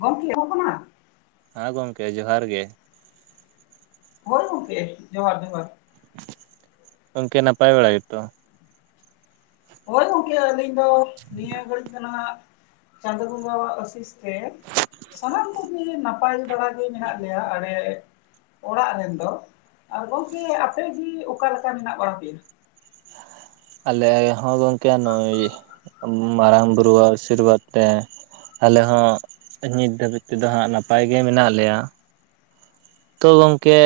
ᱜᱚᱢᱠᱮ [unintelligible] ᱠᱟᱱᱟ ᱦᱮᱸ ᱜᱚᱢᱠᱮ ᱡᱚᱦᱟᱨ ᱜᱮ ᱦᱳᱭ ᱜᱚᱝᱠᱮ ᱡᱚᱦᱟᱨ ᱡᱚᱦᱟᱨ ᱜᱚᱝᱠᱮ ᱱᱟᱯᱟᱭ ᱵᱟᱲᱟ ᱜᱮᱛᱚ ᱦᱳᱭ ᱜᱚᱝᱠᱮ ᱟᱹᱞᱤᱧ ᱫᱚ ᱱᱤᱭᱟᱹ ᱜᱷᱟᱹᱲᱤᱡ ᱫᱚ ᱱᱟᱦᱟᱜ ᱪᱟᱸᱫᱳ ᱵᱚᱸᱜᱟᱣᱟᱜ ᱟᱥᱤᱥ ᱛᱮ ᱥᱟᱱᱟᱢ ᱠᱚᱜᱮ ᱱᱟᱯᱟᱭ ᱵᱟᱲᱟᱜᱮ ᱢᱮᱱᱟᱜ ᱞᱮᱭᱟ ᱟᱞᱮ ᱚᱲᱟᱜ ᱨᱮᱱ ᱫᱚ ᱟᱨ ᱜᱚᱝᱠᱮ ᱟᱯᱮ ᱜᱮ ᱚᱠᱟ ᱞᱮᱠᱟ ᱢᱮᱱᱟᱜ ᱵᱟᱲᱟ ᱯᱮᱭᱟ ᱟᱞᱮ ᱦᱚᱸ ᱜᱚᱝᱠᱮ ᱱᱩ ᱩᱭ ᱢᱟᱨᱟᱝ ᱵᱩᱨᱩ ᱟᱥᱤᱨᱵᱟᱫᱽ ᱛᱮ ᱟᱞᱮ ᱦᱚᱸ ᱱᱤᱛ ᱫᱷᱟᱹᱵᱤᱡ ᱛᱮᱫᱚ ᱦᱟᱸᱜ ᱱᱟᱯᱟᱭ ᱜᱮ ᱢᱮᱱᱟᱜ ᱞᱮᱭᱟ ᱛᱚ ᱜᱚᱝᱠᱮ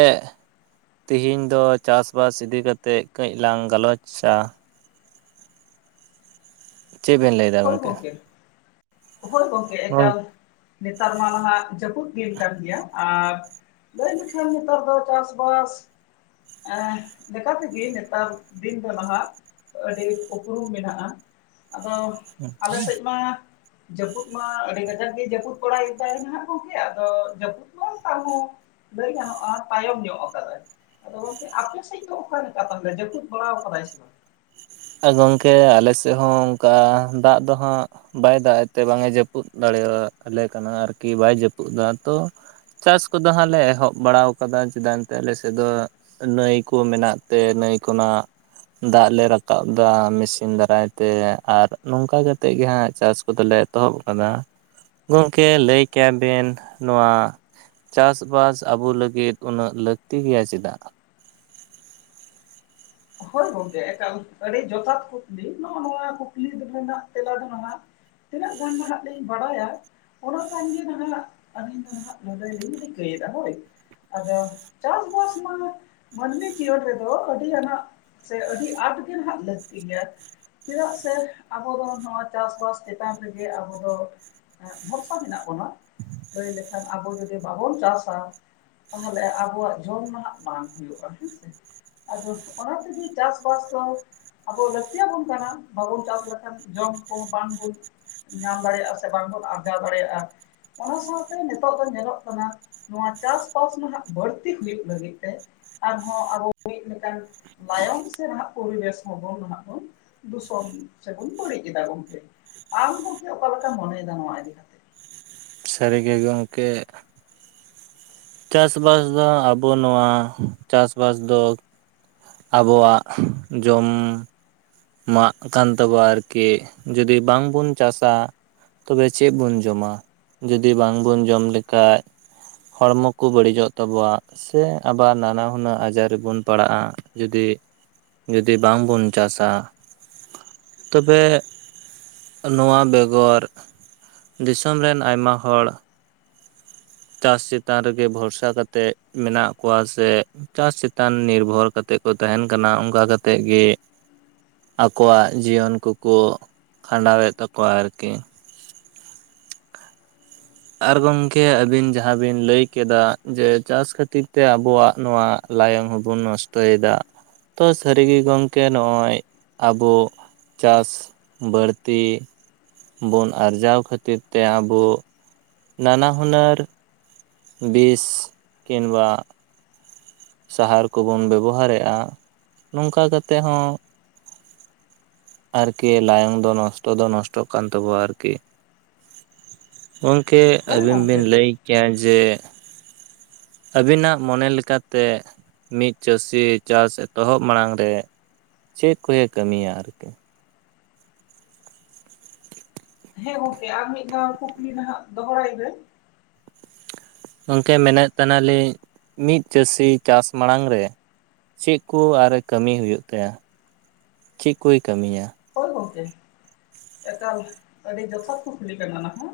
ᱛᱤᱦᱤᱧ ᱫᱚ ᱪᱟᱥᱵᱟᱥ ᱤᱫᱤ ᱠᱟᱛᱮᱫ ᱠᱟᱹᱡ ᱞᱟᱝ ᱜᱟᱞᱚᱪ-ᱟ ᱪᱮᱫ ᱵᱮᱱ ᱞᱟᱹᱭ ᱫᱟ ᱦᱳᱭ ᱜᱚᱢᱠᱮ ᱦᱳᱭ ᱜᱚᱢᱠᱮ ᱜᱚᱝ ᱮᱠᱟᱞ ᱱᱮᱛᱟᱨ ᱢᱟ ᱱᱟᱦᱟᱜ ᱡᱟᱹᱯᱩᱫ ᱫᱤᱱ ᱠᱟᱱ ᱜᱮᱭᱟ ᱟᱨ ᱞᱟᱹᱭ ᱞᱮᱠᱷᱟᱱ ᱱᱮᱛᱟᱨ ᱫᱚ ᱪᱟᱥᱵᱟᱥ ᱞᱮᱠᱟ ᱛᱮᱜᱮ ᱱᱮᱛᱟᱨ ᱫᱤᱱ ᱫᱚ ᱱᱟᱦᱟᱸᱜ ᱟᱹᱰᱤ ᱩᱯᱨᱩᱢ ᱢᱮᱱᱟᱜᱼᱟ ᱟᱫᱚ ᱟᱞᱮ ᱥᱮᱡ ᱢᱟ ᱡᱟᱹᱯᱩᱫ ᱢᱟ ᱟᱹᱰᱤ ᱠᱟᱡᱟᱠ ᱜᱮ ᱡᱟᱹᱯᱩᱫ ᱵᱟᱲᱟᱭᱮᱫᱟᱭ ᱱᱟᱦᱟᱸᱜ ᱜᱚᱝᱠᱮ ᱟᱫᱚ ᱡᱟᱹᱯᱩᱫ ᱢᱟᱦᱟ ᱛᱚ ᱟᱫᱚ ᱞᱟᱹᱭ ᱜᱟᱱᱚᱜ-ᱟ ᱛᱟᱭᱚᱢ ᱧᱚᱜ ᱟᱠᱟᱫᱟᱭ ᱟᱫᱚ ᱜᱚᱝᱠᱮ ᱟᱯᱮ ᱥᱮᱫ ᱫᱚ ᱚᱠᱟ ᱞᱮᱠᱟ ᱛᱟᱦᱚᱞᱮ ᱡᱟᱹᱯᱩᱫ ᱵᱟᱲᱟᱣᱟᱠᱟᱫᱟᱭ ᱥᱮ ᱵᱟᱝ ᱜᱚᱢᱠᱮ ᱟᱞᱮ ᱥᱮᱫ ᱦᱚᱸ ᱚᱱᱠᱟ ᱫᱟᱜ ᱫᱚ ᱦᱟᱸᱜ ᱵᱟᱭ ᱫᱟᱜ ᱮᱜ ᱛᱮ ᱵᱟᱝ ᱮ ᱡᱟᱹᱯᱩᱫ ᱫᱟᱲᱮᱭᱟᱞᱮ ᱠᱟᱱᱟ ᱟᱨᱠᱤ ᱵᱟᱭ ᱡᱟᱹᱯᱩᱫ ᱫᱟ ᱛᱚ ᱪᱟᱥ ᱠᱚᱫᱚ ᱦᱟᱸᱜ ᱞᱮ ᱮᱦᱚᱵ ᱵᱟᱲᱟᱣᱠᱟᱫᱟ ᱪᱮᱫᱟᱭ ᱮᱱᱛᱮ ᱟᱞᱮ ᱥᱮᱫ ᱫᱚ ᱱᱟᱹᱭ ᱠᱚ ᱢᱮᱱᱟᱜ ᱛᱮ ᱱᱟᱹᱭ ᱠᱷᱚᱱᱟᱜ ᱫᱟᱜ ᱞᱮ ᱨᱟᱠᱟᱵ ᱠᱟᱵ ᱫᱟ ᱢᱤᱥᱤᱱ ᱫᱟᱨᱟᱭ ᱛᱮ ᱟᱨ ᱱᱚᱝᱠᱟ ᱠᱟᱛᱮᱫ ᱜᱮ ᱦᱟᱸᱜ ᱪᱟᱥ ᱠᱚᱫᱚ ᱞᱮ ᱮᱛᱚᱦᱚᱵ ᱟᱠᱟᱫᱟ᱾ ᱜᱚᱝᱠᱮ ᱞᱟᱹᱭ ᱠᱮᱭᱟᱵᱮᱱ ᱱᱚᱶᱟ ᱪᱟᱥ ᱵᱟᱥ ᱟᱵᱚ ᱞᱟᱹᱜᱤᱫ ᱩᱱᱟᱹᱜ ᱞᱟᱹᱠᱛᱤ ᱜᱮᱭᱟ ᱪᱮᱫᱟᱜ? ᱦᱚᱭ ᱜᱚᱝᱠᱮ ᱮᱠᱟᱞ ᱟᱹᱰᱤ ᱡᱚᱛᱷᱟᱛ ᱠᱩᱠᱞᱤ ᱱᱚᱜᱼᱚ ᱱᱚᱶᱟ ᱠᱩᱠᱞᱤ ᱨᱮᱱᱟᱜ ᱛᱮᱞᱟ ᱫᱚ ᱱᱚᱶᱟ᱾ ᱛᱤᱱᱟᱹᱜ ᱜᱟᱱ ᱱᱟᱦᱟᱜ ᱞᱤᱧ ᱵᱟᱲᱟᱭᱟ᱾ ᱚᱱᱟ ᱠᱷᱚᱱ ᱜᱮ ᱱᱟᱦᱟᱜ ᱟᱹᱞᱤᱧ ᱫᱚ ᱱᱟᱦᱟᱜ ᱞᱟᱹᱞᱟᱹᱭ ᱞᱤᱧ ᱨᱤᱠᱟᱹᱭᱮᱫᱟ ᱦᱚᱭ ᱟᱫᱚ ᱪᱟᱥᱵᱟᱥ ᱢᱟ ᱢᱟᱹᱱᱢᱤ ᱡᱤᱭᱚᱱ ᱨᱮᱫᱚ ᱟᱹᱰᱤ ᱟᱱᱟᱜ ᱥᱮ ᱟᱹᱰᱤ ᱟᱸᱴ ᱜᱮ ᱱᱟᱦᱟᱜ ᱞᱟᱹᱠᱛᱤ ᱜᱮᱭᱟ᱾ ᱪᱮᱫᱟᱜ ᱥᱮ ᱟᱵᱚ ᱫᱚ ᱱᱚᱶᱟ ᱪᱟᱥᱵᱟᱥ ᱪᱮᱛᱟᱱ ᱨᱮᱜᱮ ᱟᱵᱚ ᱫᱚ ᱦᱮᱸ ᱵᱷᱚᱨᱥᱟ ᱢᱮᱱᱟᱜ ᱵᱚᱱᱟ ᱞᱟᱹᱭ ᱞᱮᱠᱷᱟᱱ ᱟᱵᱚ ᱡᱩᱫᱤ ᱵᱟᱵᱚᱱ ᱪᱟᱥᱟ ᱛᱟᱦᱞᱮ ᱟᱵᱚᱣᱟᱜ ᱡᱚᱢ ᱱᱟᱦᱟᱜ ᱵᱟᱝ ᱦᱩᱭᱩᱜᱼᱟ ᱦᱮᱸ ᱥᱮ ᱟᱫᱚ ᱚᱱᱟ ᱛᱤᱜᱤ ᱪᱟᱥᱵᱟᱥ ᱫᱚ ᱟᱵᱚ ᱞᱟᱹᱠᱛᱤ ᱭᱟᱵᱚᱱ ᱠᱟᱱᱟ ᱵᱟᱵᱚᱱ ᱪᱟᱥ ᱞᱮᱠᱷᱟᱱ ᱡᱚᱢ ᱠᱚ ᱵᱟᱝᱵᱚᱱ ᱧᱟᱢ ᱫᱟᱲᱮᱭᱟᱜᱼᱟ ᱥᱮ ᱵᱟᱝᱵᱚᱱ ᱟᱨᱡᱟᱣ ᱫᱟᱲᱮᱭᱟᱜᱼᱟ ᱚᱱᱟ ᱥᱟᱶᱛᱮ ᱱᱤᱛᱚᱜ ᱫᱚ ᱧᱮᱞᱚᱜ ᱠᱟᱱᱟ᱾ ᱱᱚᱶᱟ ᱪᱟᱥᱵᱟᱥ ᱱᱟᱦᱟᱜ ᱵᱟᱹᱲᱛᱤ ᱦᱩᱭᱩᱜ ᱞᱟᱹᱜᱤᱫ ᱛᱮ ᱟᱨᱦᱚᱸ ᱟᱵᱚ ᱢᱤᱫ ᱞᱮᱠᱟᱱ ᱞᱟᱭᱚᱝ ᱥᱮ ᱱᱟᱦᱟᱜ ᱯᱚᱨᱤᱵᱮᱥ ᱦᱚᱵᱚᱱ ᱦᱟᱸᱜ ᱵᱚᱱ ᱫᱩᱥᱚᱱ ᱥᱮᱵᱚᱱ ᱵᱟᱹᱲᱤᱡ ᱮᱫᱟ ᱜᱚᱝᱠᱮ ᱟᱢᱦᱚᱸ ᱠᱤ ᱚᱠᱟ ᱞᱮᱠᱟᱢ ᱢᱚᱱᱮᱭᱮᱫᱟ ᱱᱚᱣᱟ ᱤᱫᱤ ᱠᱟᱛᱮᱫ? ᱥᱟᱹᱨᱤ ᱜᱮ ᱜᱚᱝᱠᱮ ᱪᱟᱥᱵᱟᱥ ᱫᱚ ᱟᱵᱚ ᱱᱚᱶᱟ ᱪᱟᱥᱵᱟᱥ ᱫᱚ ᱟᱵᱚᱣᱟᱜ ᱡᱚᱢ ᱢᱟᱜ ᱠᱟᱱ ᱛᱟᱵᱚ ᱟ. ᱨᱠᱤ ᱡᱩᱫᱤ ᱵᱟᱝᱵᱚᱱ ᱪᱟᱥᱟ ᱛᱚᱵᱮ ᱪᱮᱫ ᱵᱚᱱ ᱡᱚᱢᱟ ᱡᱩᱫᱤ ᱵᱟᱝᱵᱚᱱ ᱡᱚᱢ ᱞᱮᱠᱷᱟᱡ ᱦᱚᱲᱢᱚ ᱠᱚ ᱵᱟᱹᱲᱤᱡᱚᱜ ᱛᱟᱵᱚᱣᱟᱜ ᱥᱮ ᱟᱵᱟᱨ ᱱᱟᱱᱟ ᱦᱩᱱᱟᱹᱨ ᱟᱡᱟᱨ ᱨᱮᱵᱚᱱ ᱯᱟᱲᱟᱜᱼᱟ ᱡᱩᱫᱤ ᱡᱩᱫᱤ ᱵᱟᱝ ᱵᱚᱱ ᱪᱟᱥᱟ ᱛᱚᱵᱮ ᱱᱚᱶᱟ ᱵᱮᱜᱚᱨ ᱫᱤᱥᱚᱢ ᱨᱮᱱ ᱟᱭᱢᱟ ᱦᱚᱲ ᱪᱟᱥ ᱪᱮᱛᱟᱱ ᱨᱮᱜᱮ ᱵᱷᱚᱨᱥᱟ ᱠᱟᱛᱮᱫ ᱢᱮᱱᱟᱜ ᱠᱚᱣᱟ ᱥᱮ ᱪᱟᱥ ᱪᱮᱛᱟᱱ ᱱᱤᱨᱵᱷᱚᱨ ᱠᱟᱛᱮᱫ ᱠᱚ ᱛᱟᱦᱮᱱ ᱠᱟᱱᱟ ᱚᱱᱠᱟ ᱠᱟᱛᱮᱜ ᱜᱮ᱾ ᱟᱠᱚᱣᱟᱜ ᱡᱤᱭᱚᱱ ᱠᱚᱠᱚ ᱠᱷᱟᱸᱰᱟᱣᱮᱫ ᱛᱟᱠᱚᱣᱟ ᱟᱨᱠᱤ᱾ ᱟᱨ ᱜᱚᱝᱠᱮ ᱟᱹᱵᱤᱱ ᱡᱟᱦᱟᱸ ᱵᱤᱱ ᱞᱟᱹᱭ ᱠᱮᱫᱟ ᱡᱮ ᱪᱟᱥ ᱠᱷᱟᱹᱛᱤᱨ ᱛᱮ ᱟᱵᱚᱣᱟᱜ ᱱᱚᱶᱟ ᱞᱟᱭᱚᱝ ᱦᱚᱵᱚᱱ ᱱᱚᱥᱴᱚᱭᱮᱫᱟ ᱛᱚ ᱥᱟᱹᱨᱤᱜᱮ ᱜᱚᱝᱠᱮ ᱱᱚᱜᱼᱚᱭ ᱟᱵᱚ ᱪᱟᱥ ᱵᱟᱹᱲᱛᱤ ᱵᱚᱱ ᱟᱨᱡᱟᱣ ᱠᱷᱟᱹᱛᱤᱨ ᱛᱮ ᱟᱵᱚ ᱱᱟᱱᱟ ᱦᱩᱱᱟᱹᱨ ᱵᱤᱥ ᱠᱤᱱᱵᱟ ᱥᱟᱦᱟᱨ ᱠᱚᱵᱚᱱ ᱵᱮᱵᱚᱦᱟᱨᱮᱜ-ᱟ ᱱᱚᱝᱠᱟ ᱠᱟᱛᱮ ᱦᱚᱸ ᱟᱨᱠᱤ ᱞᱟᱭᱚᱝ ᱫᱚ ᱱᱚᱥᱴᱚ ᱫᱚ ᱱᱚᱥᱴᱚᱜ ᱠᱟᱱ ᱛᱟᱵᱚᱣᱟ ᱟᱨᱠᱤ ᱜᱚᱝᱠᱮ ᱦᱳᱭ ᱟᱹᱵᱤᱱ ᱵᱤᱱ ᱜᱚᱢᱠᱮ ᱞᱟᱹᱭ ᱠᱮᱭᱟ ᱡᱮ ᱟᱹᱵᱤᱱᱟᱜ ᱢᱚᱱᱮ ᱞᱮᱠᱟᱛᱮ ᱢᱤᱫ ᱪᱟᱹᱥᱤ ᱪᱟᱥ ᱮᱛᱚᱦᱚᱵ ᱢᱟᱲᱟᱝ ᱨᱮ ᱪᱮᱫ ᱠᱚᱭᱮ ᱠᱟᱹᱢᱤᱭᱟ ᱟᱨᱠᱤ ᱦᱮᱸ ᱜᱚᱝᱠᱮ ᱟᱨ ᱢᱤᱫ ᱫᱷᱟᱣ ᱠᱩᱠᱞᱤ ᱱᱟᱦᱟᱜ ᱫᱚᱦᱲᱟᱭ ᱵᱮᱱ ᱜᱚᱝᱠᱮ ᱢᱮᱱᱮᱫ ᱛᱟᱦᱮᱱᱟ. ᱞᱤᱧ ᱢᱤᱫ ᱪᱟᱹᱥᱤ ᱪᱟᱥ ᱢᱟᱲᱟᱝ ᱨᱮ ᱪᱮᱫ ᱠᱚ ᱟᱨᱮ ᱠᱟᱹᱢᱤ ᱦᱩᱭᱩᱜ ᱛᱟᱭᱟ, ᱪᱮᱫ ᱠᱚᱭ ᱠᱟᱹᱢᱤᱭᱟ? ᱦᱚᱭ ᱜᱚᱝᱠᱮ ᱮᱠᱟᱞ ᱟᱹᱰᱤ ᱡᱚᱛᱷᱟᱛ ᱠᱩᱠᱞᱤ ᱠᱟᱱᱟ ᱚᱱᱟ ᱦᱚᱸ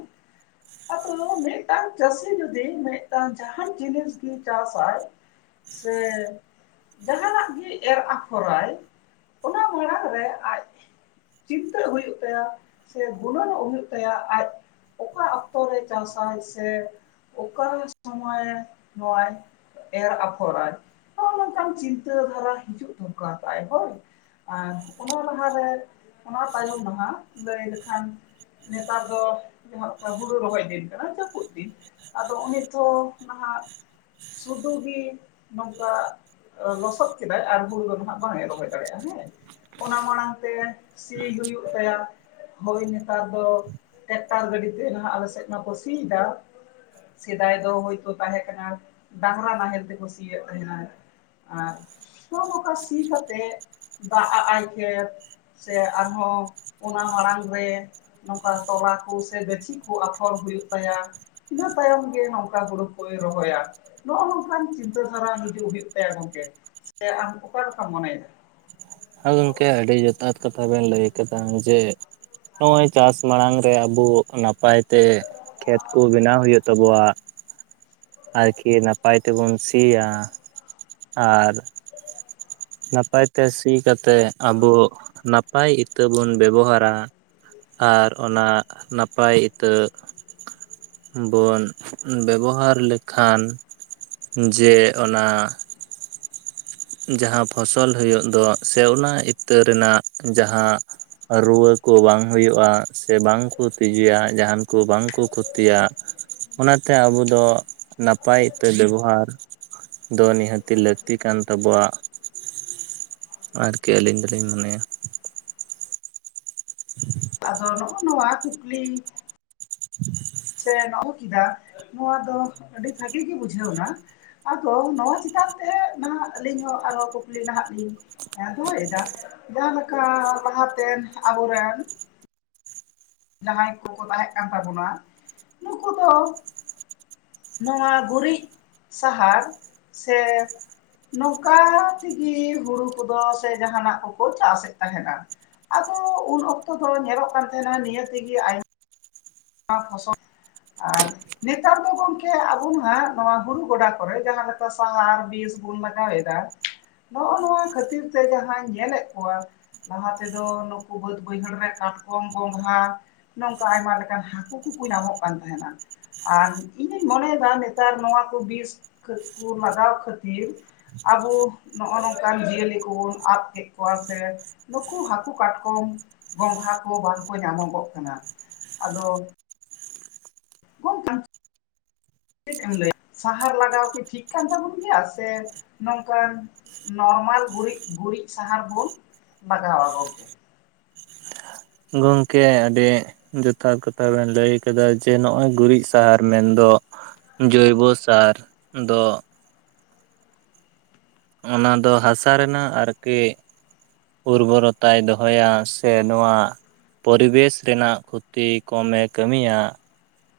ᱟᱫᱚ ᱢᱤᱫᱴᱟᱝ ᱪᱟᱹᱥᱤ ᱡᱩᱫᱤ ᱢᱤᱫᱴᱟᱝ ᱡᱟᱦᱟᱱ ᱡᱤᱱᱤᱥ ᱜᱮ ᱪᱟᱥᱟᱭ ᱥᱮ ᱡᱟᱦᱟᱸᱱᱟᱜ ᱜᱮ ᱮᱨ ᱟᱯᱷᱚᱨᱟᱭ ᱚᱱᱟ ᱢᱟᱲᱟᱝ ᱨᱮ ᱟᱡ ᱪᱤᱱᱛᱟᱹᱜ ᱦᱩᱭᱩᱜ ᱛᱟᱭᱟ ᱥᱮ ᱜᱩᱱᱟᱹᱱᱚᱜ ᱦᱩᱭᱩᱜ ᱛᱟᱭᱟ ᱟᱡ ᱚᱠᱟ ᱚᱠᱛᱚ ᱨᱮ ᱪᱟᱥᱟᱭ ᱥᱮ ᱚᱠᱟ ᱥᱚᱢᱚᱭ ᱱᱚᱶᱟᱭ ᱮᱨ ᱟᱯᱷᱚᱨᱟᱭ ᱱᱚᱜᱼᱚ ᱱᱚᱝᱠᱟᱱ ᱪᱤᱱᱛᱟᱹ ᱫᱷᱟᱨᱟ ᱦᱤᱡᱩᱜ ᱫᱚᱨᱠᱟᱨ ᱛᱟᱭ ᱦᱚᱭ ᱟᱨ ᱚᱱᱟ ᱞᱟᱦᱟᱨᱮ ᱚᱱᱟ ᱛᱟᱭᱚᱢ ᱱᱟᱦᱟᱜ ᱞᱟᱹᱭ ᱞᱮᱠᱷᱟᱱ ᱱᱮᱛᱟᱨ ᱫᱚ ᱦᱩᱲᱩ ᱨᱚᱦᱚᱭ ᱫᱤᱱ ᱠᱟᱱᱟ ᱡᱟᱹᱯᱩᱫ ᱫᱤᱱ ᱟᱫᱚ ᱩᱱᱤ ᱛᱚ ᱱᱟᱦᱟᱜ ᱥᱩᱫᱩ ᱜᱤ ᱱᱚᱝᱠᱟ ᱞᱚᱥᱚᱫ ᱠᱮᱫᱟᱭ ᱟᱨ ᱦᱩᱲᱩ ᱫᱚ ᱦᱟᱸᱜ ᱵᱟᱝ ᱮ ᱨᱚᱦᱚᱭ ᱫᱟᱲᱮᱟᱜᱼᱟ ᱦᱮᱸ ᱚᱱᱟ ᱢᱟᱲᱟᱝ ᱛᱮ ᱥᱤ ᱦᱩᱭᱩᱜ ᱛᱟᱭᱟ ᱦᱳᱭ ᱱᱮᱛᱟᱨ ᱫᱚ ᱴᱮᱠᱴᱟᱨ ᱜᱟᱹᱰᱤ ᱛᱮ ᱱᱟᱦᱟᱜ ᱟᱞᱮᱥᱮᱫ ᱢᱟᱠᱚ ᱥᱤ ᱫᱟ ᱥᱮᱫᱟᱭ ᱫᱚ ᱦᱳᱭ ᱛᱚ ᱛᱟᱦᱮᱸ ᱠᱟᱱᱟ ᱰᱟᱝᱨᱟ ᱱᱟᱦᱮᱞ ᱛᱮᱠᱚ ᱥᱤᱭᱮᱫ ᱛᱟᱦᱮᱸᱱᱟ ᱟᱨ ᱱᱚ ᱱᱚᱝᱠᱟ ᱥᱤ ᱠᱟᱛᱮᱫ ᱫᱟᱜ ᱟᱜᱟᱭ ᱠᱷᱮᱛ ᱥᱮ ᱟᱨᱦᱚᱸ ᱚᱱᱟ ᱢᱟᱲᱟᱲ ᱨᱮ ᱱᱚᱝᱠᱟ ᱛᱚᱞᱟ ᱠᱚ ᱥᱮ ᱜᱟᱹᱪᱷᱤ ᱠᱚ ᱟᱯᱷᱚᱨ ᱦᱩᱭᱩᱜ ᱛᱟᱭᱟ ᱤᱱᱟᱹ ᱛᱟᱭᱚᱢ ᱜᱮ ᱱᱚᱝᱠᱟ ᱦᱳᱲᱳ ᱠᱚᱭ ᱨᱚᱦᱚᱭᱟ ᱱᱚᱜᱼᱚ ᱱᱚᱝᱠᱟᱱ ᱪᱤᱱᱛᱟᱹ ᱫᱷᱟᱨᱟ ᱦᱤᱡᱩᱜ ᱦᱩᱭᱩᱜ ᱛᱟᱭᱟ ᱜᱚᱝᱠᱮ ᱥᱮ ᱟᱢ ᱚᱠᱟ ᱞᱮᱠᱟᱢ ᱢᱚᱱᱮᱭᱮᱫᱟ ᱦᱮᱸ ᱜᱚᱢᱠᱮ ᱟᱹᱰᱤ ᱡᱚᱛᱷᱟᱛ ᱠᱟᱛᱷᱟ ᱵᱮᱱ ᱞᱮ ᱠᱟᱫᱟ ᱡᱮ ᱱᱚᱜᱼᱚᱭ ᱪᱟᱥ ᱢᱟᱲᱟᱝ ᱨᱮ ᱟᱵᱚ ᱱᱟᱯᱟᱭ ᱛᱮ ᱠᱷᱮᱛ ᱠᱚ ᱵᱮᱱᱟᱣ ᱦᱳᱭᱳᱜ ᱛᱟᱵᱚᱣᱟ ᱟᱨᱠᱤ ᱱᱟᱯᱟᱭ ᱛᱮᱵᱚᱱ ᱥᱤᱭᱟ ᱟᱨ ᱱᱟᱯᱟᱭ ᱛᱮ ᱥᱤ ᱠᱟᱛᱮ ᱟᱵᱚ ᱱᱟᱯᱟᱭ ᱤᱛᱟᱹ ᱵᱚᱱ ᱵᱮᱵᱚᱦᱟᱨᱟ ᱟᱨ ᱚᱱᱟ ᱱᱟᱯᱟᱭ ᱤᱛᱟᱹ ᱵᱚᱱ ᱵᱮᱵᱚᱦᱟᱨ ᱞᱮᱠᱷᱟᱱ ᱡᱮ ᱚᱱᱟ ᱡᱟᱦᱟᱸ ᱯᱷᱚᱥᱚᱞ ᱦᱩᱭᱩᱜ ᱫᱚ ᱥᱮ ᱚᱱᱟ ᱤᱛᱟᱹ ᱨᱮᱱᱟᱜ ᱡᱟᱦᱟᱸ ᱨᱩᱣᱟᱹ ᱠᱚ ᱵᱟᱝ ᱦᱳᱭᱳᱜᱼᱟ ᱥᱮ ᱵᱟᱝ ᱠᱚ ᱛᱤᱡᱩᱭᱟ ᱡᱟᱦᱟᱱ ᱠᱚ ᱵᱟᱝ ᱠᱚ ᱠᱷᱚᱛᱤᱭᱟ ᱚᱱᱟᱛᱮ ᱟᱵᱚ ᱫᱚ ᱱᱟᱯᱟᱭ ᱤᱛᱟᱹ ᱵᱮᱵᱚᱦᱟᱨ ᱫᱚ ᱱᱤᱦᱟᱹᱛ ᱛᱤ ᱞᱟᱹᱠᱛᱤ ᱠᱟᱱ ᱛᱟᱵᱚᱣᱟ ᱟᱨᱠᱤ ᱟᱹᱞᱤᱧ ᱫᱚᱞᱤᱧ ᱢᱚᱱᱮᱭᱟ [unintelligible] ᱟᱫᱚ ᱱᱚᱜᱼᱚ ᱱᱚᱣᱟ ᱠᱩᱠᱞᱤ [unintelligible] ᱥᱮ ᱱᱚᱦᱚ ᱠᱮᱫᱟ ᱱᱚᱣᱟ ᱫᱚ ᱟᱹᱰᱤ ᱵᱷᱟᱹᱜᱮ ᱜᱮ ᱵᱩᱡᱷᱟᱹᱣ ᱱᱟ ᱟᱫᱚ ᱱᱚᱣᱟ ᱪᱮᱛᱟᱱ ᱛᱮ ᱱᱟᱦᱟᱜ ᱟᱹᱞᱤᱧ ᱦᱚᱸ ᱟᱨᱦᱚᱸ ᱠᱩᱠᱞᱤ ᱱᱟᱦᱟᱜ ᱞᱤᱧ ᱦᱮᱸ ᱫᱚᱦᱚᱭᱮᱫᱟ ᱡᱟᱦᱟᱸ ᱞᱮᱠᱟ ᱞᱟᱦᱟᱛᱮᱱ ᱟᱵᱚᱨᱮᱱ ᱡᱟᱦᱟᱸᱭ ᱠᱚ ᱠᱚ ᱛᱟᱦᱮᱸ ᱠᱟᱱ ᱛᱟᱵᱚᱱᱟ ᱱᱩᱠᱩ ᱫᱚ ᱱᱚᱣᱟ ᱜᱩᱨᱤᱡ ᱥᱟᱦᱟᱨ ᱥᱮ ᱱᱚᱝᱠᱟ ᱛᱮᱜᱮ ᱦᱩᱲᱩ ᱠᱚᱫᱚ ᱥᱮ ᱡᱟᱦᱱᱟᱜ ᱠᱚᱠᱚ ᱪᱟᱥᱮᱫ ᱛᱟᱦᱮᱸᱱᱟ ᱟᱫᱚ ᱩᱱ ᱚᱠᱛᱚ ᱫᱚ ᱧᱮᱞᱚᱜ ᱠᱟᱱ ᱛᱟᱦᱮᱱᱟ ᱱᱤᱭᱟᱹ ᱛᱮᱜᱮ ᱟᱭᱢᱟ ᱚᱱᱟ ᱯᱷᱚᱥᱚᱞ ᱟᱨ ᱱᱮᱛᱟᱨ ᱫᱚ ᱜᱚᱝᱠᱮ ᱟᱵᱚ ᱦᱟᱸᱜ ᱱᱚᱣᱟ ᱦᱩᱨᱩ ᱜᱚᱰᱟ ᱠᱚᱨᱮᱜ ᱡᱟᱦᱟᱸ ᱞᱮᱠᱟ ᱥᱟᱦᱟᱨ ᱵᱤᱥ ᱵᱚᱱ ᱢᱟᱜᱟᱣ ᱮᱫᱟ ᱱᱚᱜᱼᱚ ᱱᱚᱣᱟ ᱠᱷᱟᱹᱛᱤᱨ ᱛᱮ ᱡᱟᱦᱟᱸᱧ ᱧᱮᱞᱮᱫ ᱠᱚᱣᱟ ᱞᱟᱦᱟ ᱛᱮᱫᱚ ᱱᱩᱠᱩ ᱵᱟᱹᱫ ᱵᱟᱹᱭᱦᱟᱹᱲ ᱨᱮ ᱠᱟᱴᱠᱚᱢ ᱜᱚᱸᱜᱷᱟ ᱱᱚᱝᱠᱟ ᱟᱭᱢᱟ ᱞᱮᱠᱟ ᱦᱟᱹᱠᱩ ᱠᱚᱠᱚ ᱧᱟᱢᱚᱜ ᱠᱟᱱ ᱛᱟᱦᱮᱱᱟ ᱟᱨ ᱤᱧᱤᱧ ᱢᱚᱱᱮᱭᱮᱫᱟ ᱱᱮᱛᱟᱨ ᱱᱚᱣᱟ ᱠᱚ ᱵᱤᱥ ᱠᱚ ᱞᱟᱜᱟᱣ ᱠᱷᱟᱹᱛᱤᱨ ᱟᱵᱚ ᱱᱚᱜᱼᱚ ᱱᱚᱝᱠᱟᱱ ᱡᱤᱭᱟᱹᱞᱤ ᱠᱚᱵᱚᱱ ᱟᱫ ᱠᱮᱫ ᱠᱚᱣᱟ ᱥᱮ ᱱᱩᱠᱩ ᱦᱟᱹᱠᱩ ᱠᱟᱴᱠᱚᱢ ᱜᱚᱝᱜᱷᱟ ᱠᱚ ᱵᱟᱝᱠᱚ ᱧᱟᱢᱚᱜᱚᱜ ᱠᱟᱱᱟ ᱟᱫᱚ ᱠᱚ ᱛᱚᱝ ᱪᱮᱫ ᱮᱢ ᱞᱟᱹ ᱥᱟᱦᱟᱨ ᱞᱟᱜᱟᱣ ᱠᱤ ᱴᱷᱤᱠ ᱠᱟᱱ ᱛᱟᱵᱚᱱ ᱜᱮᱭᱟ ᱥᱮ ᱱᱚᱝᱠᱟᱱ ᱱᱚᱨᱢᱟᱞ ᱜᱩᱨᱤᱡ ᱜᱩᱨᱤᱡ ᱥᱟᱦᱟᱨ ᱵᱩᱱ ᱞᱟᱜᱟᱣᱟ ᱜᱚᱝᱠᱮ ᱜᱚᱢᱠᱮ ᱟᱹᱰᱤ ᱡᱚᱛᱷᱟᱛ ᱠᱟᱛᱷᱟ ᱵᱮᱱ ᱞᱟᱹᱭ ᱟᱠᱟᱫᱟ ᱡᱮ ᱱᱚᱜ ᱚᱚᱭ ᱜᱩᱨᱤᱡ ᱥᱟᱦᱟᱨ ᱢᱮᱱᱫᱚ ᱡᱳᱭᱵᱚ ᱥᱟᱨ ᱫᱚ ᱚᱱᱟ ᱫᱚ ᱦᱟᱥᱟ ᱨᱮᱱᱟᱜ ᱟᱨᱠᱤ ᱩᱨᱵᱚᱨᱚᱛᱟᱭ ᱫᱚᱦᱚᱭᱟ ᱥᱮ ᱱᱚᱣᱟ ᱯᱚᱨᱤᱵᱮᱥ ᱨᱮᱱᱟᱜ ᱠᱷᱚᱛᱤ ᱠᱚᱢᱮ ᱠᱟᱹᱢᱤᱭᱟ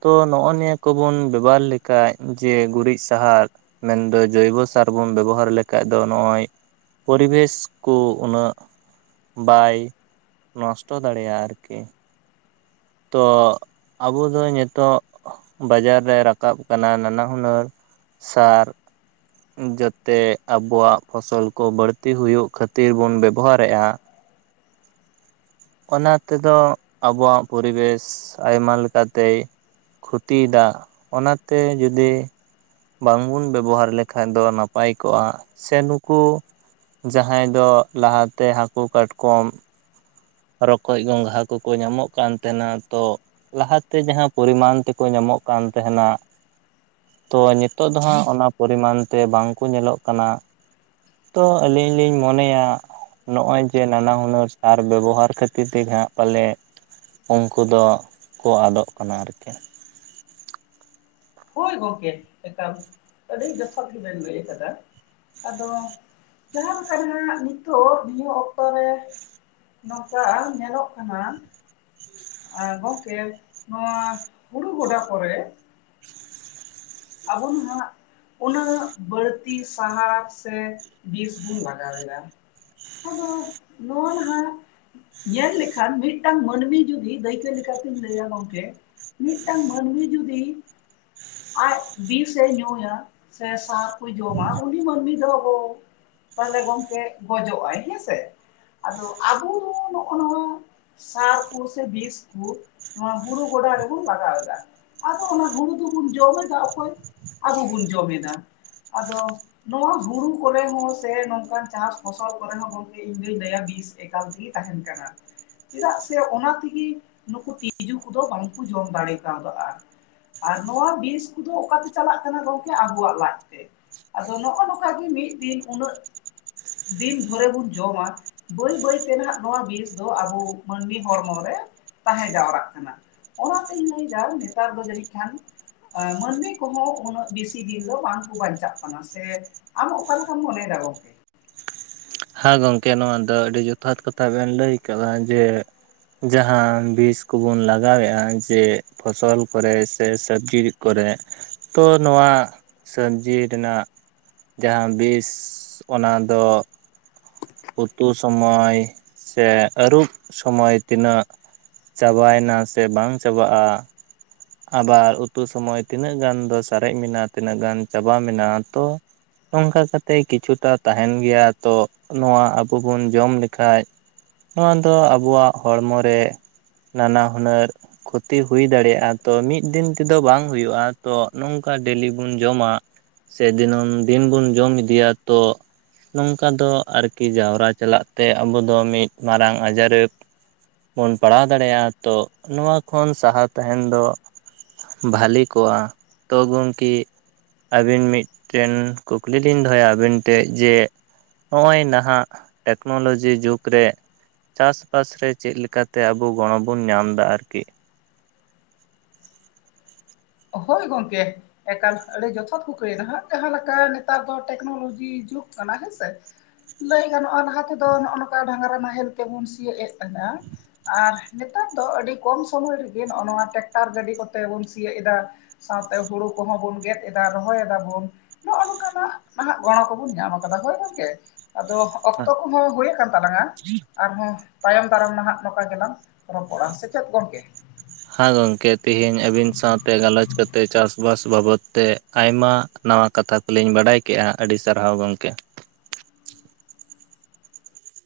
ᱛᱚ ᱱᱚᱜᱼᱚ ᱱᱤᱭᱟᱹ ᱠᱚᱵᱚᱱ ᱵᱮᱵᱚᱦᱟᱨ ᱞᱮᱠᱷᱟᱡ ᱡᱮ ᱜᱩᱨᱤᱡ ᱥᱟᱦᱟᱨ ᱢᱮᱱᱫᱚ ᱡᱳᱭᱵᱚᱥᱟᱨ ᱵᱚᱱ ᱵᱮᱵᱚᱦᱟᱨ ᱞᱮᱠᱷᱟᱡ ᱫᱚ ᱱᱚᱜᱼᱚᱭ ᱯᱚᱨᱤᱵᱮᱥ ᱠᱚ ᱩᱱᱟᱹᱜ ᱵᱟᱭ ᱱᱚᱥᱴᱚ ᱫᱟᱲᱮᱭᱟᱜᱼᱟ ᱟᱨᱠᱤ ᱛᱚ ᱟᱵᱚ ᱫᱚ ᱱᱤᱛᱚᱜ ᱵᱟᱡᱟᱨ ᱨᱮ ᱨᱟᱠᱟᱵ ᱠᱟᱱᱟ ᱱᱟᱱᱟᱦᱩᱱᱟᱹᱨ ᱥᱟᱨ ᱡᱟᱛᱮ ᱟᱵᱚᱣᱟᱜ ᱯᱷᱚᱥᱚᱞ ᱠᱚ ᱵᱟᱹᱲᱛᱤ ᱦᱩᱭᱩᱜ ᱠᱷᱟᱹᱛᱤᱨ ᱵᱚᱱ ᱵᱮᱵᱚᱦᱟᱨᱮᱜᱼᱟ ᱚᱱᱟ ᱛᱮᱫᱚ ᱟᱵᱚᱣᱟᱜ ᱯᱚᱨᱤᱵᱮᱥ ᱟᱭᱢᱟ ᱞᱮᱠᱟᱛᱮᱭ ᱠᱷᱚᱛᱤᱭᱮᱫᱟ ᱚᱱᱟ ᱛᱮ ᱡᱩᱫᱤ ᱵᱟᱝ ᱵᱚᱱ ᱵᱮᱵᱚᱦᱟᱨ ᱞᱮᱠᱷᱟᱡ ᱫᱚ ᱱᱟᱯᱟᱭ ᱠᱚᱜᱼᱟ ᱥᱮ ᱱᱩᱠᱩ ᱡᱟᱦᱟᱸᱭ ᱫᱚ ᱞᱟᱦᱟᱛᱮ ᱦᱟᱹᱠᱩ ᱠᱟᱴᱠᱚᱢ ᱨᱚᱠᱚᱡ ᱜᱚᱝᱜᱷᱟ ᱠᱚᱠᱚ ᱧᱟᱢᱚᱜ ᱠᱟᱱ ᱛᱟᱦᱮᱱᱟ ᱛᱚ ᱞᱟᱦᱟᱛᱮ ᱡᱟᱦᱟᱸ ᱯᱚᱨᱤᱢᱟᱱ ᱛᱮᱠᱚ ᱧᱟᱢᱚᱜ ᱠᱟᱱ ᱛᱟᱦᱮᱱᱟ ᱛᱚ ᱱᱤᱛᱚᱜ ᱫᱚ ᱦᱟᱸᱜ ᱚᱱᱟ ᱯᱚᱨᱤᱢᱟᱱ ᱛᱮ ᱵᱟᱝᱠᱚ ᱧᱮᱞᱚᱜ ᱠᱟᱱᱟ ᱛᱚ ᱟᱞᱤᱧ ᱞᱤᱧ ᱢᱚᱱᱮᱭᱟ ᱱᱚᱜ ᱚᱭ ᱡᱮ ᱱᱟᱱᱟ ᱦᱩᱱᱟᱹᱨ ᱥᱟᱨ ᱵᱮᱵᱚᱦᱟᱨ ᱠᱷᱟᱹᱛᱤᱨ ᱛᱮᱜᱮ ᱦᱟᱸᱜ ᱯᱟᱞᱮᱫ ᱩᱱᱠᱩ ᱫᱚ ᱠᱚ ᱟᱫᱚᱜ ᱠᱟᱱᱟ ᱟᱨᱠᱤ ᱦᱳᱭ ᱜᱚᱢᱠᱮ ᱮᱠᱟᱞ ᱟᱹᱰᱤ ᱡᱚᱛᱷᱟᱛ ᱜᱮᱵᱮᱱ ᱞᱟᱹᱭ ᱟᱠᱟᱫᱟ ᱟᱫᱚ ᱡᱟᱦᱟᱸ ᱞᱮᱠᱟ ᱱᱟᱦᱜ ᱱᱤᱛᱚᱜ ᱱᱤᱭᱟᱹ ᱚᱠᱛᱚ ᱨᱮ ᱱᱚᱝᱠᱟ ᱧᱮᱞᱚᱜ ᱠᱟᱱᱟ ᱜᱚᱝᱠᱮ ᱱᱚᱣᱟ ᱦᱩᱲᱩ ᱜᱚᱰᱟ ᱠᱚᱨᱮ ᱟᱵᱚ ᱦᱟᱸᱜ ᱩᱱᱟᱹᱜ ᱵᱟᱹᱲᱛᱤ ᱥᱟᱦᱟᱨ ᱥᱮ ᱵᱤᱥ ᱵᱩᱱ ᱞᱟᱜᱟᱣ ᱮᱫᱟ ᱟᱫᱚ ᱱᱚᱭᱟ ᱱᱟᱦᱟᱜ ᱧᱮᱞ ᱞᱮᱠᱷᱟᱱ ᱢᱤᱫᱴᱟᱝ ᱢᱟᱹᱱᱢᱤ ᱡᱩᱫᱤ ᱫᱟᱹᱭᱠᱟᱹ ᱛᱤᱧ ᱞᱟᱹᱭᱟ ᱜᱚᱢᱠᱮ ᱢᱤᱫᱴᱟᱝ ᱢᱟᱹᱱᱢᱤ ᱡᱩᱫᱤ ᱟᱡ ᱵᱤᱥᱮ ᱧᱩᱭᱟ ᱥᱮ ᱥᱟᱨ ᱠᱚᱭ ᱡᱚᱢᱟ ᱩᱱᱤ ᱢᱟᱹᱱᱢᱤ ᱫᱚ ᱟᱵᱚ ᱛᱟᱦᱚᱞᱮ ᱜᱚᱝᱠᱮ ᱜᱚᱡᱚᱜ ᱟᱭ ᱦᱮᱸᱥᱮ ᱟᱫᱚ ᱟᱵᱚ ᱫᱚ ᱱᱚᱜᱼᱚ ᱱᱚᱣᱟ ᱥᱟᱨ ᱠᱚᱥᱮ ᱵᱤᱥ ᱠᱚ ᱱᱚᱣᱟ ᱦᱩᱲᱩ ᱜᱚᱰᱟ ᱨᱮᱵᱚᱱ ᱞᱟᱜᱟᱣ ᱮᱫᱟ ᱟᱫᱚ ᱚᱱᱟ ᱦᱩᱲᱩ ᱫᱚᱵᱚᱱ ᱡᱚᱢᱮᱫᱟ ᱚᱠᱚᱭ ᱟᱵᱚ ᱵᱚᱱ ᱡᱚᱢᱮᱫᱟ ᱟᱫᱚ ᱱᱚᱣᱟ ᱦᱩᱲᱩ ᱠᱚᱨᱮ ᱦᱚᱸ ᱥᱮ ᱱᱚᱝᱠᱟᱱ ᱪᱟᱥ ᱯᱷᱚᱥᱚᱞ ᱠᱚᱨᱮ ᱦᱚᱸ ᱜᱚᱝᱠᱮ ᱤᱧᱫᱩᱧ ᱞᱟᱹᱭᱟ ᱵᱤᱥ ᱮᱠᱟᱞ ᱛᱤᱜᱤ ᱛᱟᱦᱮᱱ ᱠᱟᱱᱟ ᱪᱮᱫᱟᱜ ᱥᱮ ᱚᱱᱟ ᱛᱤᱜᱤ ᱱᱩᱠᱩ ᱛᱤᱡᱩ ᱠᱚᱫᱚ ᱵᱟᱝᱠᱚ ᱡᱚᱢ ᱫᱟᱲᱮ ᱠᱟᱣᱫᱟ ᱟᱨ ᱟᱨ ᱱᱚᱣᱟ ᱵᱤᱥ ᱠᱚᱫᱚ ᱚᱠᱟᱛᱮ ᱪᱟᱞᱟᱜ ᱠᱟᱱᱟ ᱜᱚᱝᱠᱮ ᱟᱵᱚᱣᱟᱜ ᱞᱟᱡ ᱛᱮ ᱟᱫᱚ ᱱᱚᱜ-ᱚ ᱱᱚᱠᱟ ᱜᱮ ᱢᱤᱫ ᱫᱤᱱ ᱩᱱᱟᱹᱜ ᱫᱤᱱ ᱫᱷᱚᱨᱮ ᱵᱚᱱ ᱡᱚᱢᱟ ᱵᱟᱹᱭ ᱵᱟᱹᱭ ᱛᱮ ᱱᱟᱜ ᱱᱚᱣᱟ ᱵᱤᱥ ᱫᱚ ᱟᱵᱚ ᱢᱟᱹᱱᱢᱤ ᱦᱚᱲᱢᱚ ᱨᱮ ᱛᱟᱦᱮᱸ ᱡᱟᱣᱨᱟᱜ ᱠᱟᱱᱟ ᱚᱱᱟᱛᱤᱧ ᱞᱟᱹᱭ ᱫᱟ ᱱᱮᱛᱟᱨ ᱫᱚ ᱡᱟᱹᱱᱤᱡ ᱠᱷᱟᱱ ᱮᱸ ᱢᱟᱹᱱᱢᱤ ᱠᱚᱦᱚᱸ ᱩᱱᱟᱹᱜ ᱵᱤᱥᱤ ᱫᱤᱱ ᱫᱚ ᱵᱟᱝ ᱠᱚ ᱵᱟᱧᱪᱟᱜ ᱠᱟᱱᱟ ᱥᱮ ᱟᱢ ᱚᱠᱟ ᱞᱮᱠᱟᱢ ᱢᱚᱱᱮᱭ ᱫᱟ ᱜᱚᱝᱠᱮ ᱦᱮᱸ ᱜᱚᱝᱠᱮ ᱱᱚᱣᱟ ᱫᱚ ᱟᱹᱰᱤ ᱡᱚᱛᱷᱟᱛ ᱠᱟᱛᱷᱟ ᱵᱮᱱ ᱞᱟᱹᱭ ᱠᱟᱫᱟ ᱡᱮ ᱡᱟᱦᱟᱸ ᱵᱤᱥ ᱠᱚᱵᱚᱱ ᱞᱟᱜᱟᱣᱮᱜ-ᱟ ᱡᱮ ᱯᱷᱚᱥᱚᱞ ᱠᱚᱨᱮ ᱥᱮ ᱥᱟᱹᱵᱽᱡᱤ ᱠᱚᱨᱮ ᱛᱚ ᱱᱚᱣᱟ ᱥᱟᱹᱵᱽᱡᱤ ᱨᱮᱱᱟᱜ ᱡᱟᱦᱟᱸ ᱵᱤᱥ ᱚᱱᱟ ᱫᱚ ᱩᱛᱩ ᱥᱚᱢᱚᱭ ᱥᱮ ᱟᱹᱨᱩᱵ ᱥᱚᱢᱚᱭ ᱛᱤᱱᱟᱹᱜ ᱪᱟᱵᱟᱭᱮᱱᱟ ᱥᱮ ᱵᱟᱝ ᱪᱟᱵᱟᱜ-ᱟ ᱟᱵᱟᱨ ᱩᱛᱩ ᱥᱚᱢᱚᱭ ᱛᱤᱱᱟᱹᱜ ᱜᱟᱱ ᱫᱚ ᱥᱟᱨᱮᱡ ᱢᱮᱱᱟᱜ ᱛᱤᱱᱟᱹᱜ ᱜᱟᱱ ᱪᱟᱵᱟ ᱢᱮᱱᱟᱜ-ᱟ ᱛᱚ ᱱᱚᱝᱠᱟ ᱠᱟᱛᱮ ᱠᱤᱪᱷᱩᱴᱟ ᱛᱟᱦᱮᱱ ᱜᱮᱭᱟ ᱛᱚ ᱱᱚᱣᱟ ᱟᱵᱚ ᱵᱚᱱ ᱡᱚᱢ ᱞᱮᱠᱷᱟᱡ ᱱᱚᱣᱟ ᱫᱚ ᱟᱵᱚᱣᱟᱜ ᱦᱚᱲᱢᱚ ᱨᱮ ᱱᱟᱱᱟ ᱦᱩᱱᱟᱹᱨ ᱠᱷᱚᱛᱤ ᱦᱩᱭ ᱫᱟᱲᱮᱭᱟᱜ-ᱟ ᱛᱚ ᱢᱤᱫ ᱫᱤᱱ ᱛᱮᱫᱚ ᱵᱟᱝ ᱦᱩᱭᱩᱜ-ᱟ ᱛᱚ ᱱᱚᱝᱠᱟ ᱰᱮᱞᱤ ᱵᱚᱱ ᱡᱚᱢᱟ ᱥᱮ ᱫᱤᱱᱟᱹᱢ ᱫᱤᱱ ᱵᱚᱱ ᱡᱚᱢ ᱤᱫᱤᱭᱟ ᱛᱚ ᱱᱚᱝᱠᱟ ᱫᱚ ᱟᱨᱠᱤ ᱡᱟᱣᱨᱟ ᱪᱟᱞᱟᱜ ᱛᱮ ᱟᱵᱚ ᱫᱚ ᱢᱤᱫ ᱢᱟᱨᱟᱝ ᱟᱡᱟᱨᱮ ᱵᱚᱱ ᱯᱟᱲᱟᱣ ᱫᱟᱲᱮᱭᱟᱜ-ᱟ ᱛᱚ ᱱᱚᱣᱟ ᱠᱷᱚᱱ ᱥᱟᱦᱟ ᱛᱟᱦᱮᱱ ᱫᱚ ᱵᱷᱟᱞᱤ ᱠᱚᱜ-ᱟ ᱛᱚ ᱜᱚᱝᱠᱮ ᱟᱹᱵᱤᱱ ᱢᱤᱜᱴᱮᱱ ᱠᱩᱠᱞᱤ ᱞᱤᱧ ᱫᱚᱦᱚᱭᱟ ᱟᱵᱤᱱ ᱴᱷᱮᱡ ᱡᱮ ᱦᱸᱚᱜ-ᱚᱭ ᱱᱟᱦᱟᱜ ᱴᱮᱠᱱᱳᱞᱚᱡᱤ ᱡᱩᱜᱽ ᱨᱮ ᱪᱟᱥ ᱵᱟᱥ ᱨᱮ ᱪᱮᱫ ᱞᱮᱠᱟᱛᱮ ᱟᱵᱚ ᱜᱚᱲᱚ ᱵᱚᱱ ᱧᱟᱢ ᱫᱟ ᱟᱨᱠᱤ ᱦᱳᱭ ᱜᱚᱝᱠᱮ ᱮᱠᱟᱞ ᱟᱹᱰᱤ ᱡᱚᱛᱷᱟᱛ ᱠᱚᱠᱤᱭ ᱱᱟ ᱦᱟᱜ ᱡᱟᱦᱟᱸ ᱞᱮᱠᱟ ᱱᱮᱛᱟᱨ ᱫᱚ ᱴᱮᱠᱱᱳᱞᱚᱡᱤ ᱡᱩᱜᱽ ᱠᱟᱱᱟ ᱦᱮᱸᱥᱮ ᱞᱟᱹᱭ ᱜᱟᱱᱚᱜ-ᱟ ᱞᱟᱦᱟ ᱛᱮᱫᱚ ᱱᱚᱜ-ᱚ ᱱᱚᱠᱟ ᱰᱟᱝᱨᱟ ᱱᱟᱦᱮᱞ ᱛᱮᱵᱚᱱ ᱥᱤᱭᱳᱜ ᱮᱜ ᱛᱟᱦᱮᱸ-ᱟ ᱟᱨ ᱱᱮᱛᱟᱨ ᱫᱚ ᱟᱹᱰᱤ ᱠᱚᱢ ᱥᱚᱢᱚᱭ ᱨᱤᱜᱤ ᱱᱚᱜ-ᱚ ᱱᱚᱣᱟ ᱴᱮᱠᱴᱟᱨ ᱜᱟᱹᱰᱤ ᱠᱚᱛᱮ ᱵᱚᱱ ᱥᱤᱭᱳᱜ ᱮᱫᱟ ᱥᱟᱶᱛᱮ ᱦᱩᱲᱩ ᱠᱚᱦᱚᱸ ᱵᱚᱱ ᱜᱮᱫ ᱮᱫᱟ ᱨᱚᱦᱚᱭ ᱮᱫᱟ ᱵᱚᱱ ᱱᱚᱜ-ᱚ ᱱᱚᱠᱟᱱᱟᱜ ᱱᱟᱦᱟᱜ ᱜᱚᱲᱚ ᱠᱚᱵᱚᱱ ᱧᱟᱢ ᱠᱟᱫᱟ ᱦᱳᱭ ᱜᱚᱝᱠᱮ ᱟᱫᱚ ᱚᱠᱛᱚ ᱠᱚᱦᱚᱸ ᱦᱳᱭ ᱟᱠᱟᱱ ᱛᱟᱞᱟᱝ-ᱟ ᱟᱨᱦᱚᱸ ᱛᱟᱭᱚᱢ ᱫᱟᱨᱟᱢ ᱱᱟᱦᱟᱜ ᱱᱚᱝᱠᱟ ᱜᱮᱞᱟᱝ ᱨᱚᱯᱚᱲᱟ ᱥᱮ ᱪᱮᱫ ᱜᱚᱝᱠᱮ ᱦᱟᱸ ᱜᱚᱝᱠᱮ ᱛᱤᱦᱤᱧ ᱟᱹᱵᱤᱱ ᱥᱟᱶᱛᱮ ᱜᱟᱞᱚᱪ ᱠᱟᱛᱮᱫ ᱪᱟᱥ ᱵᱟᱥ ᱵᱟᱵᱚᱛ ᱛᱮ ᱟᱭᱢᱟ ᱱᱟᱣᱟ ᱠᱟᱛᱷᱟ ᱠᱚᱞᱤᱧ ᱵᱟᱰᱟᱭ ᱠᱮᱜ-ᱟ ᱟᱹᱰᱤ ᱥᱟᱨᱦᱟᱣ ᱜᱚᱝᱠᱮ